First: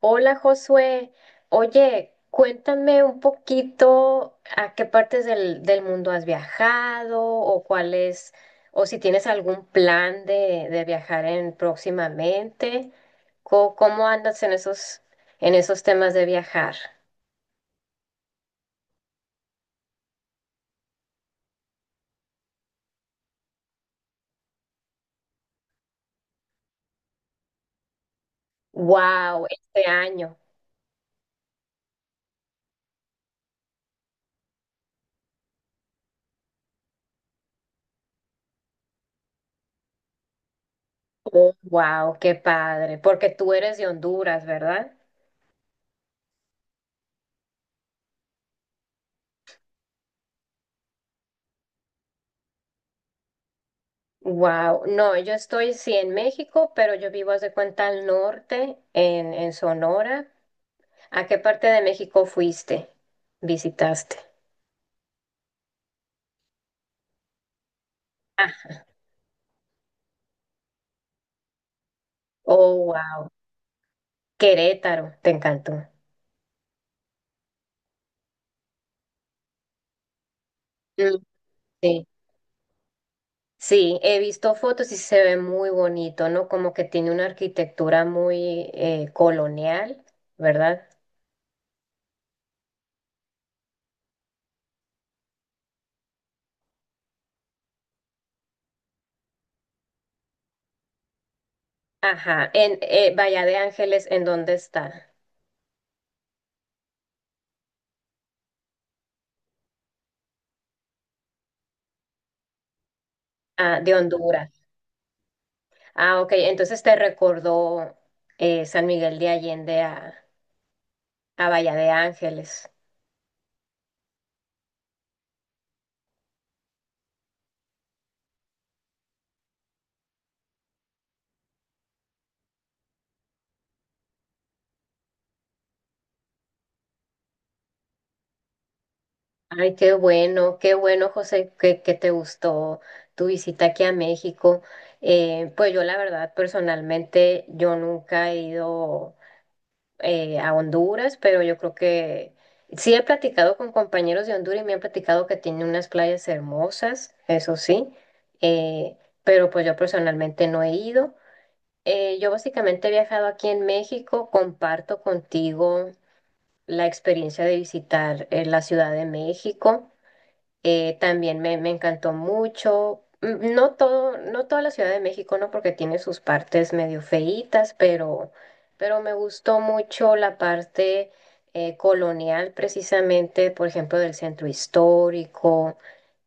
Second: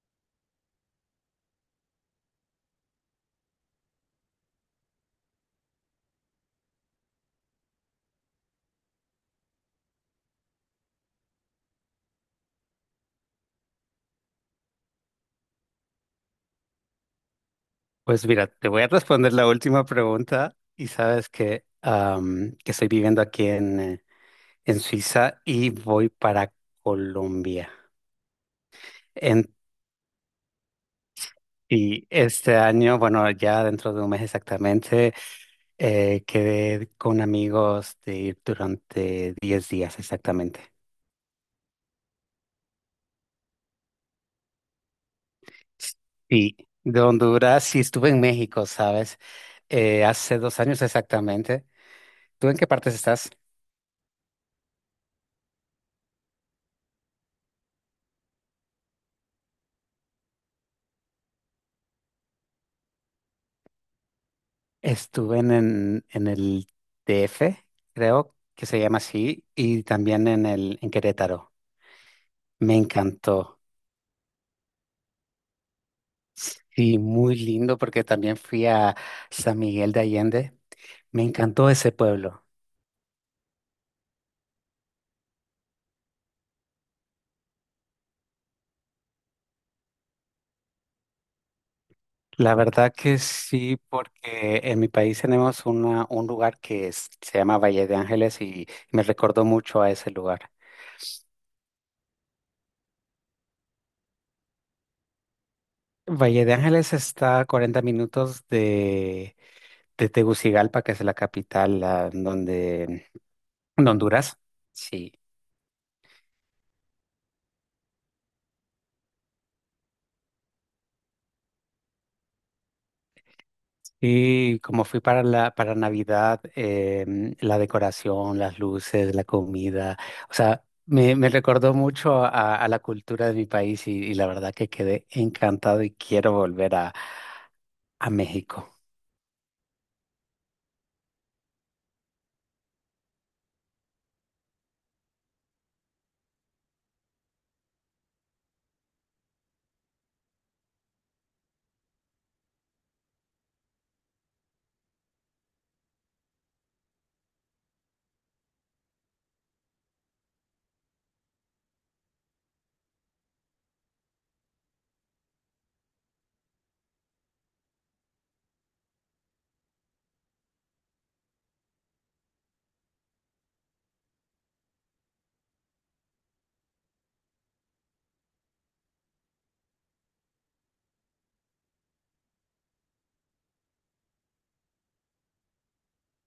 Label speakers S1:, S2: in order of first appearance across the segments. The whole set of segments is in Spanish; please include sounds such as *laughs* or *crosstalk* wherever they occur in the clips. S1: Hola Josué, oye, cuéntame un poquito a qué partes del mundo has viajado o cuál es, o si tienes algún plan de viajar en próximamente. ¿Cómo andas en esos temas de viajar?
S2: Pues mira, te voy a responder la última pregunta y sabes que, que estoy viviendo aquí en, en Suiza y voy para Colombia.
S1: Wow,
S2: En-
S1: este año.
S2: y este año, bueno, ya dentro de un mes exactamente, quedé con amigos de ir durante 10 días exactamente.
S1: Wow, qué padre, porque tú eres de Honduras, ¿verdad?
S2: Sí, de Honduras y estuve en México, ¿sabes? Hace 2 años exactamente. ¿Tú en qué partes estás?
S1: Wow, no, yo estoy sí en México, pero yo vivo, haz de cuenta, al norte, en Sonora. ¿A qué parte de México fuiste? ¿Visitaste?
S2: Estuve en el DF, creo que
S1: Ah,
S2: se llama así, y también en el, en Querétaro. Me
S1: oh, wow.
S2: encantó.
S1: Querétaro, te encantó.
S2: Sí, muy lindo porque también fui a San Miguel de Allende.
S1: Mm.
S2: Me encantó ese
S1: Sí.
S2: pueblo.
S1: Sí, he visto fotos y se ve muy bonito, ¿no? Como que tiene una arquitectura muy colonial, ¿verdad?
S2: La verdad que sí, porque en mi país tenemos una, un lugar se llama Valle de Ángeles y me recordó mucho a ese lugar.
S1: Ajá. En Bahía de Ángeles, ¿en dónde está?
S2: Valle de Ángeles está a 40 minutos de Tegucigalpa, que es la capital, la- donde
S1: Ah,
S2: De
S1: de
S2: Honduras,
S1: Honduras.
S2: sí.
S1: Ah, ok. Entonces te recordó San Miguel de Allende a Bahía de Ángeles.
S2: Y como fui para la, para Navidad, la decoración, las luces, la comida, o sea, me recordó mucho a la cultura de mi país y la verdad que quedé encantado y quiero volver a México.
S1: Ay, qué bueno, José, que te gustó tu visita aquí a México. Pues yo la verdad, personalmente, yo nunca he ido a Honduras, pero yo creo que sí he platicado con compañeros de Honduras y me han platicado que tiene unas playas hermosas, eso sí, eh, pero pues yo personalmente no he ido. Yo básicamente he viajado aquí en México, comparto contigo la experiencia de visitar la Ciudad de México. También me encantó mucho. Mm, no todo, no toda la Ciudad de México, ¿no? Porque tiene sus partes medio feitas, pero me gustó mucho la parte colonial, precisamente, por ejemplo, del centro histórico.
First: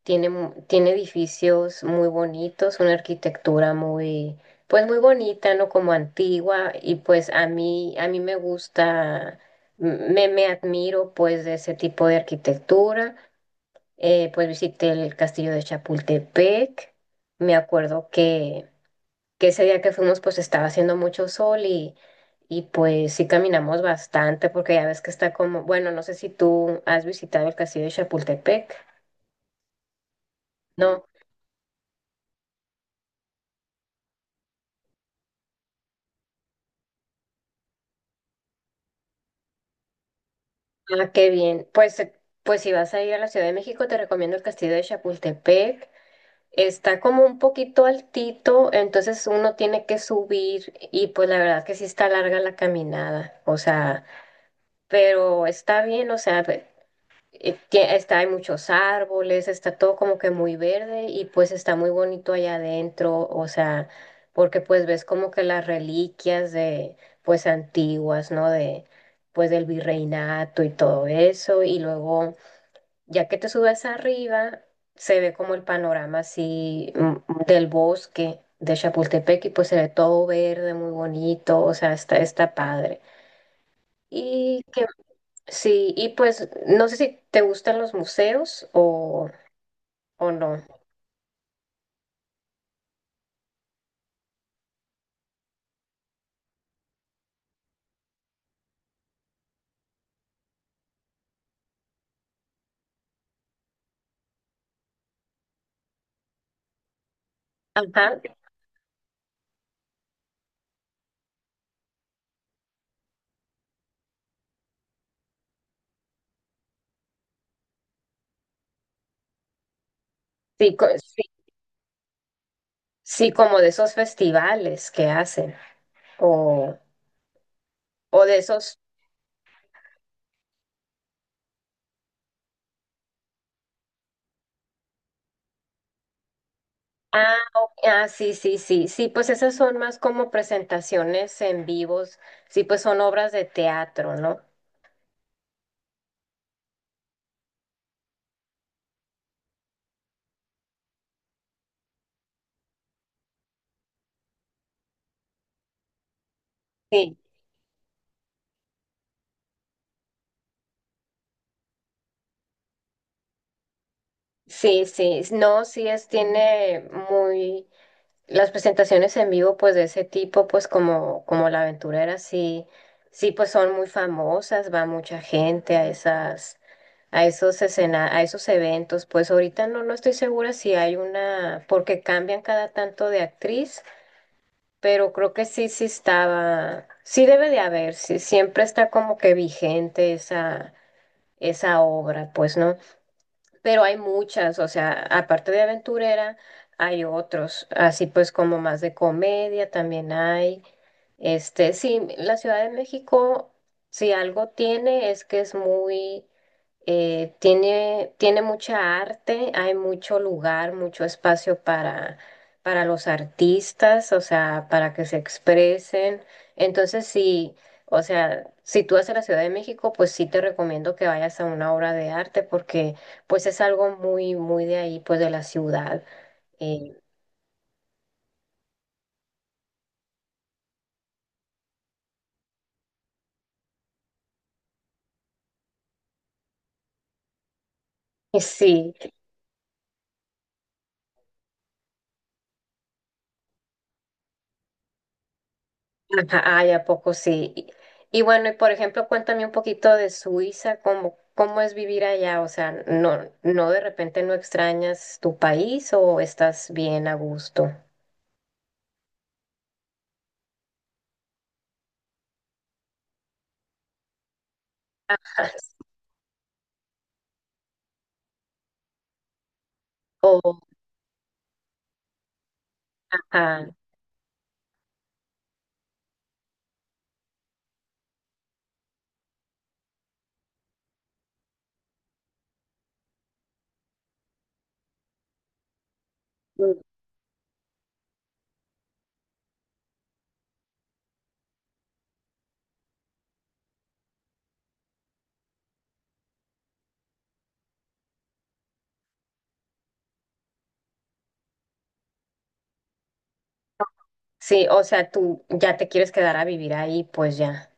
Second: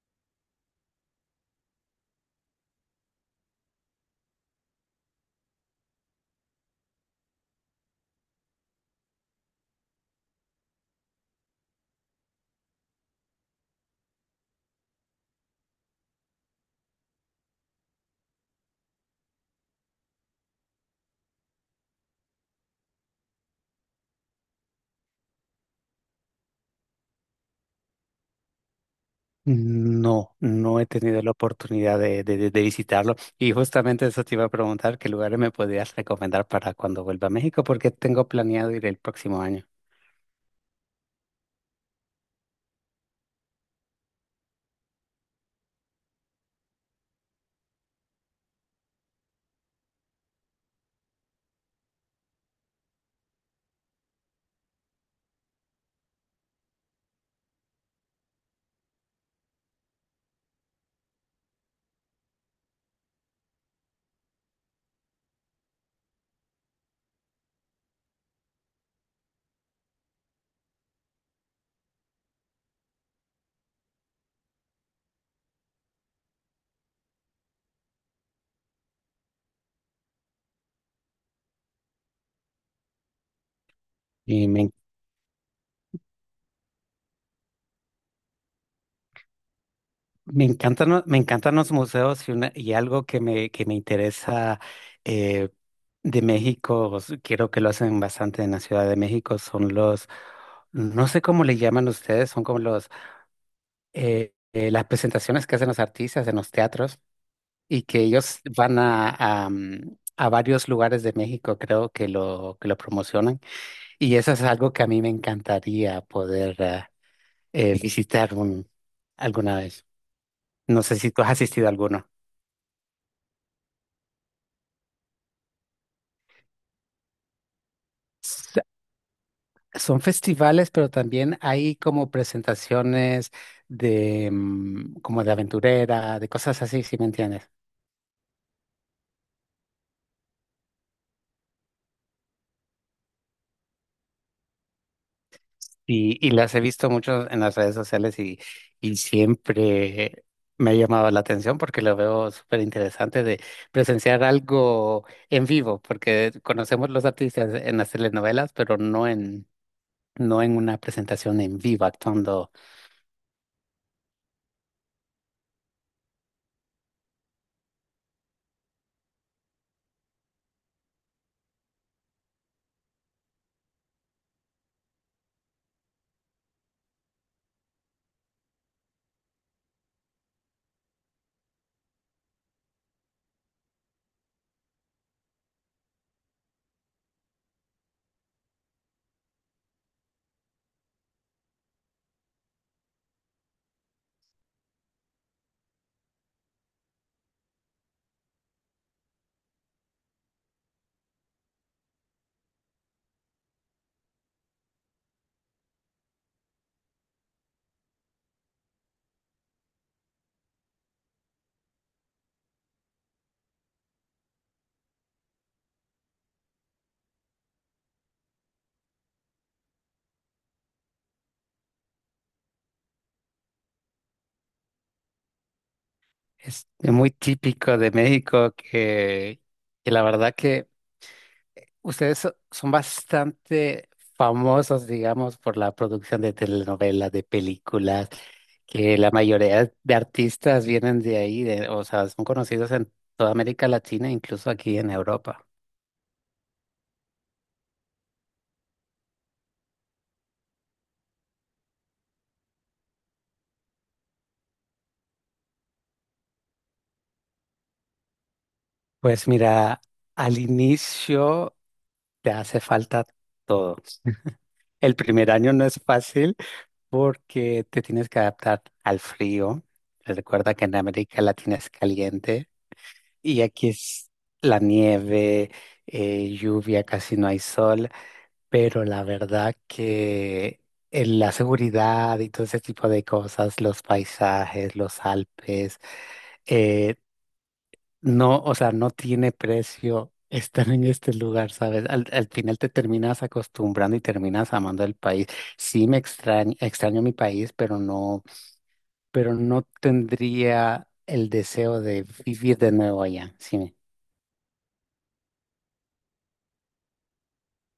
S1: Tiene, tiene edificios muy bonitos, una arquitectura muy, pues muy bonita, ¿no? Como antigua. Y pues a mí me gusta, me admiro pues de ese tipo de arquitectura. Pues visité el castillo de Chapultepec. Me acuerdo que ese día que fuimos pues estaba haciendo mucho sol y pues sí caminamos bastante porque ya ves que está como, bueno, no sé si tú has visitado el castillo de Chapultepec.
S2: No, no he
S1: No,
S2: tenido la oportunidad de visitarlo y justamente eso te iba a preguntar, ¿qué lugares me podías recomendar para cuando vuelva a México? Porque tengo planeado ir el próximo año.
S1: ah, qué bien. Pues, pues si vas a ir a la Ciudad de México te recomiendo el castillo de Chapultepec. Está como un poquito altito, entonces uno tiene que subir y pues la verdad que sí está larga la caminada. O sea, pero está bien, o sea, está, hay muchos árboles, está todo como que muy verde y pues está muy bonito allá adentro, o sea, porque pues ves como que las reliquias de, pues antiguas, ¿no? De, pues del virreinato y todo eso, y luego, ya que te subes arriba, se ve como el panorama así del bosque de Chapultepec y pues se ve todo verde, muy bonito, o sea, está, está padre.
S2: Y
S1: Y
S2: me
S1: qué. Sí, y pues no sé si te gustan los museos o
S2: Me
S1: no.
S2: encantan, me encantan los museos y, y algo que me interesa eh, de México, quiero que lo hacen bastante en la Ciudad de México, son los, no sé cómo le llaman ustedes, son como los, las presentaciones que hacen los artistas en los teatros y que
S1: Ajá,
S2: ellos van a, a varios lugares de México, creo que que lo promocionan. Y eso es algo que a mí me encantaría poder visitar alguna vez.
S1: sí,
S2: No sé si tú
S1: sí,
S2: has asistido a alguno.
S1: sí, como de esos festivales que hacen o, o de
S2: S-
S1: esos...
S2: Son festivales, pero también hay como presentaciones de como de aventurera, de cosas así, si me
S1: Ah,
S2: entiendes.
S1: ok, ah, sí, sí, sí, sí, pues esas son más como presentaciones en vivos, sí, pues son obras de teatro, ¿no?
S2: Y las he visto mucho en las redes sociales y siempre me ha llamado la atención porque lo veo súper interesante de presenciar algo en vivo, porque conocemos los
S1: Sí,
S2: artistas en las telenovelas, pero no en, no en una presentación en vivo actuando.
S1: sí, sí, no, sí es, tiene muy... Las presentaciones en vivo, pues de ese tipo, pues como, como la aventurera, sí, sí, pues son muy famosas, va mucha gente a esas, a esos escena, a esos eventos. Pues ahorita no, no estoy segura si hay una, porque cambian cada tanto de actriz, pero creo que sí, sí estaba, sí debe de haber, sí, siempre está como que vigente esa, esa obra, pues, ¿no? Pero hay muchas, o sea, aparte de aventurera, hay otros, así pues como más de comedia también hay. Este, sí, la Ciudad de México, si algo tiene, es que es muy, tiene, tiene mucha arte, hay mucho lugar, mucho espacio para los artistas, o sea, para que se expresen. Entonces, sí, o sea, si tú vas a la Ciudad de México, pues sí te recomiendo que vayas a una obra de arte porque pues es algo muy, muy de ahí, pues de la ciudad.
S2: Es
S1: Eh,
S2: muy típico de México que la verdad que ustedes son bastante famosos, digamos, por la producción de telenovelas, de películas,
S1: y sí.
S2: que la mayoría de artistas vienen de ahí, o sea, son conocidos en toda América Latina, incluso aquí en Europa.
S1: Ajá, ay, ¿a poco sí? Y bueno, y por ejemplo, cuéntame un poquito de Suiza, cómo es vivir allá, o sea, no, no de repente no extrañas tu país o estás bien a gusto.
S2: Pues mira, al inicio te hace falta todo. El primer
S1: Ajá,
S2: año no es fácil porque te tienes que adaptar al frío. Recuerda
S1: o,
S2: que en América Latina es caliente. Y
S1: ajá,
S2: aquí es la nieve, lluvia, casi no hay sol, pero la verdad que en la seguridad y todo ese tipo de cosas, los paisajes, los Alpes,
S1: mm,
S2: eh, no, o sea, no tiene precio estar en este lugar, ¿sabes? Al final te terminas acostumbrando y terminas amando el país. Sí me extraño, extraño mi país, pero no tendría el deseo de vivir de nuevo allá, ¿sí?
S1: sí, o sea, tú ya te quieres quedar a vivir ahí, pues ya.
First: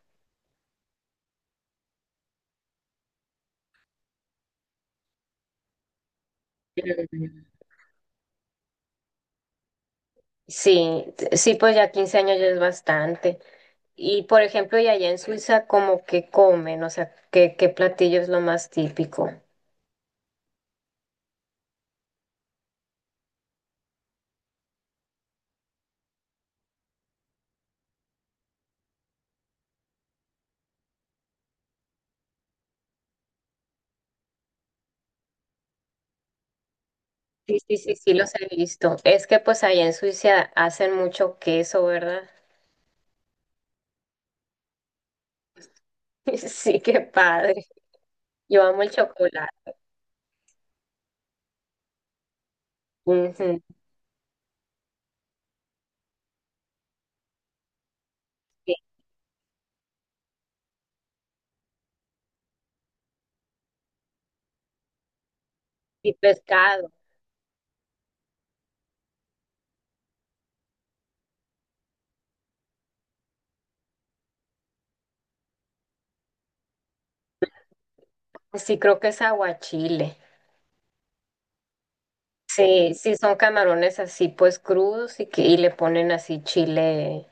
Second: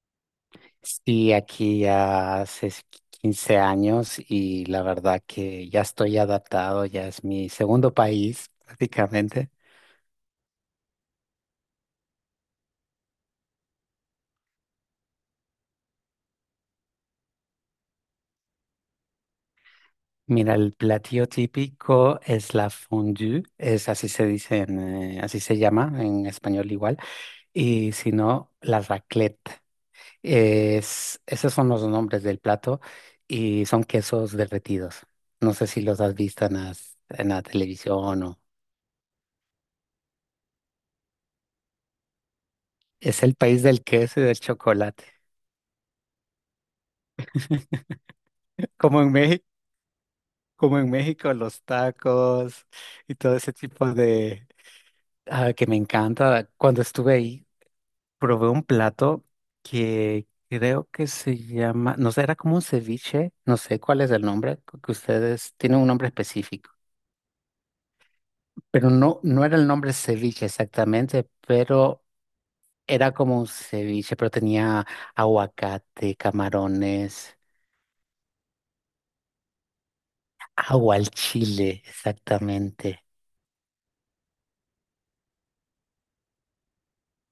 S2: Sí, aquí ya hace 15 años y la verdad que ya estoy adaptado, ya es
S1: Mm.
S2: mi segundo país prácticamente.
S1: Sí, sí, pues ya 15 años ya es bastante. Y por ejemplo, y allá en Suiza, ¿cómo que comen? O sea, ¿qué, qué platillo es lo más típico?
S2: Mira, el platillo típico es la fondue, es así se dice, así se llama en español igual, y si no, la raclette. Es, esos son los nombres del plato y son quesos derretidos. No sé si los has visto en en la
S1: Sí, sí, sí, sí,
S2: televisión
S1: los
S2: o…
S1: he visto. Es que pues allá en Suiza hacen mucho queso, ¿verdad?
S2: Es el país del queso y del chocolate.
S1: *laughs* Sí, qué padre. Yo
S2: *laughs*
S1: amo el
S2: Como en México.
S1: chocolate.
S2: Como en México, los tacos y todo ese
S1: Ujú,
S2: tipo de que me encanta. Cuando estuve ahí, probé un
S1: sí.
S2: plato que creo que se llama, no sé, era como un ceviche, no sé cuál es el nombre, que ustedes tienen un nombre
S1: Y
S2: específico,
S1: pescado.
S2: pero no, no era el nombre ceviche exactamente, pero era como un ceviche, pero tenía aguacate, camarones,
S1: Sí, creo que es aguachile.
S2: agua al chile,
S1: Sí,
S2: exactamente.
S1: sí, son camarones así pues crudos y, que, y le ponen así chile,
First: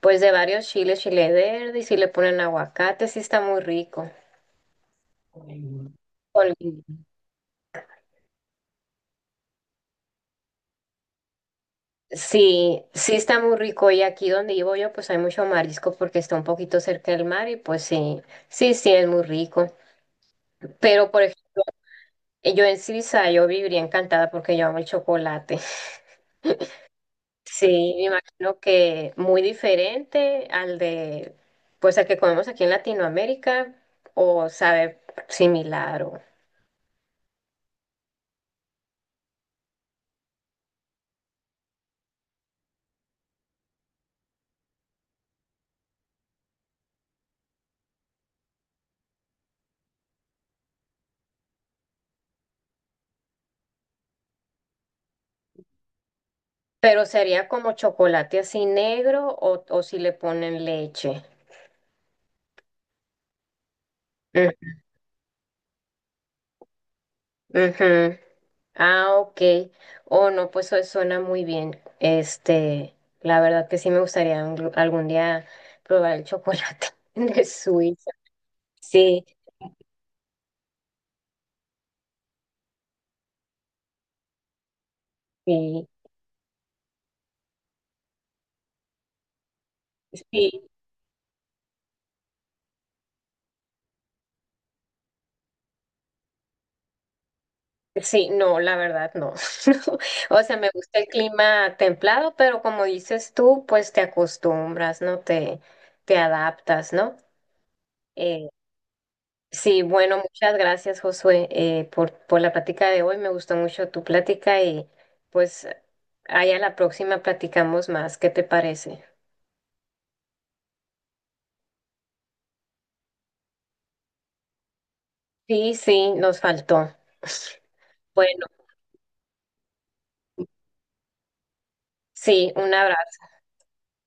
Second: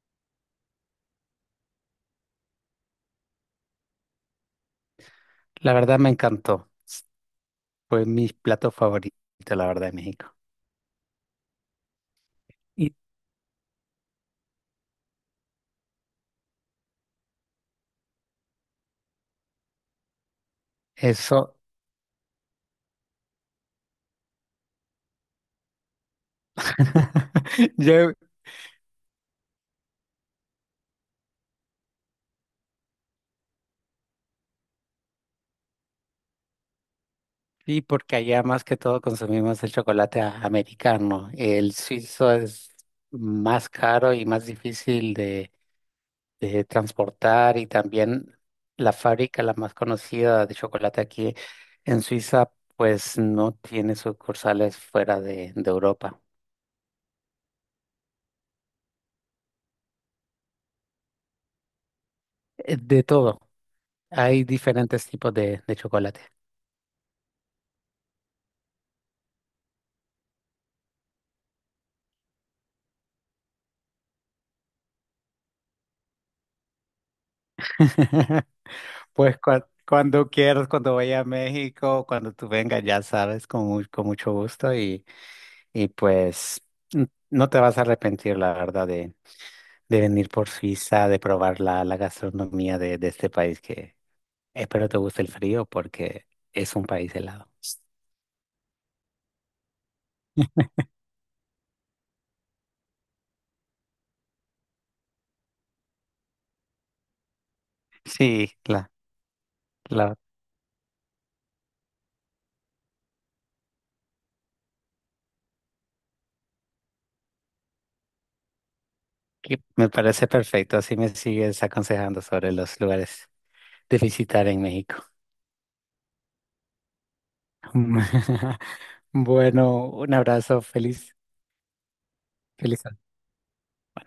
S1: pues de varios chiles, chile verde y sí le ponen aguacate, sí está muy rico.
S2: La verdad me
S1: Con-
S2: encantó. Fue mi plato favorito, la verdad, de México.
S1: Sí,
S2: Y
S1: sí está muy rico y aquí donde vivo yo pues hay mucho marisco porque está un poquito cerca del mar y pues sí, sí, sí es muy rico. Pero por
S2: Eso.
S1: ejemplo, yo en Suiza yo viviría encantada porque yo amo el chocolate. *laughs*
S2: *laughs*
S1: Sí, me
S2: Yo,
S1: imagino que muy diferente al de pues al que comemos aquí en Latinoamérica o sabe similar o...
S2: y porque allá más que todo consumimos el chocolate americano. El suizo es más caro y más difícil de transportar y también la fábrica, la más conocida de chocolate aquí en Suiza, pues no tiene sucursales fuera de Europa.
S1: Pero sería como chocolate así negro o si le ponen leche.
S2: De todo. Hay
S1: Mm,
S2: diferentes tipos de chocolate.
S1: ujú. Ah, ok. Oh, no, pues eso suena muy bien. Este, la verdad que sí me gustaría algún día probar el chocolate *laughs* de Suiza.
S2: *laughs*
S1: Sí,
S2: Pues cuando quieras, cuando vaya a México, cuando tú vengas, ya sabes, con, con mucho gusto
S1: sí,
S2: y pues no te vas a arrepentir, la verdad, de venir por
S1: sí,
S2: Suiza, de probar la, la gastronomía de este país que espero te guste el frío porque es un país helado.
S1: sí, no, la verdad no. *laughs* O sea, me gusta el clima templado, pero como dices tú, pues te acostumbras, ¿no? Te adaptas, ¿no? Eh,
S2: Sí,
S1: sí,
S2: la,
S1: bueno, muchas gracias, Josué, por la plática de hoy. Me gustó mucho tu plática y pues ahí a la próxima platicamos más. ¿Qué te parece?
S2: que me parece perfecto, así me sigues aconsejando sobre los lugares de visitar en México.
S1: Sí, sí, nos faltó. Bueno,
S2: *laughs* Bueno, un abrazo, feliz,
S1: sí, un
S2: feliz.
S1: abrazo.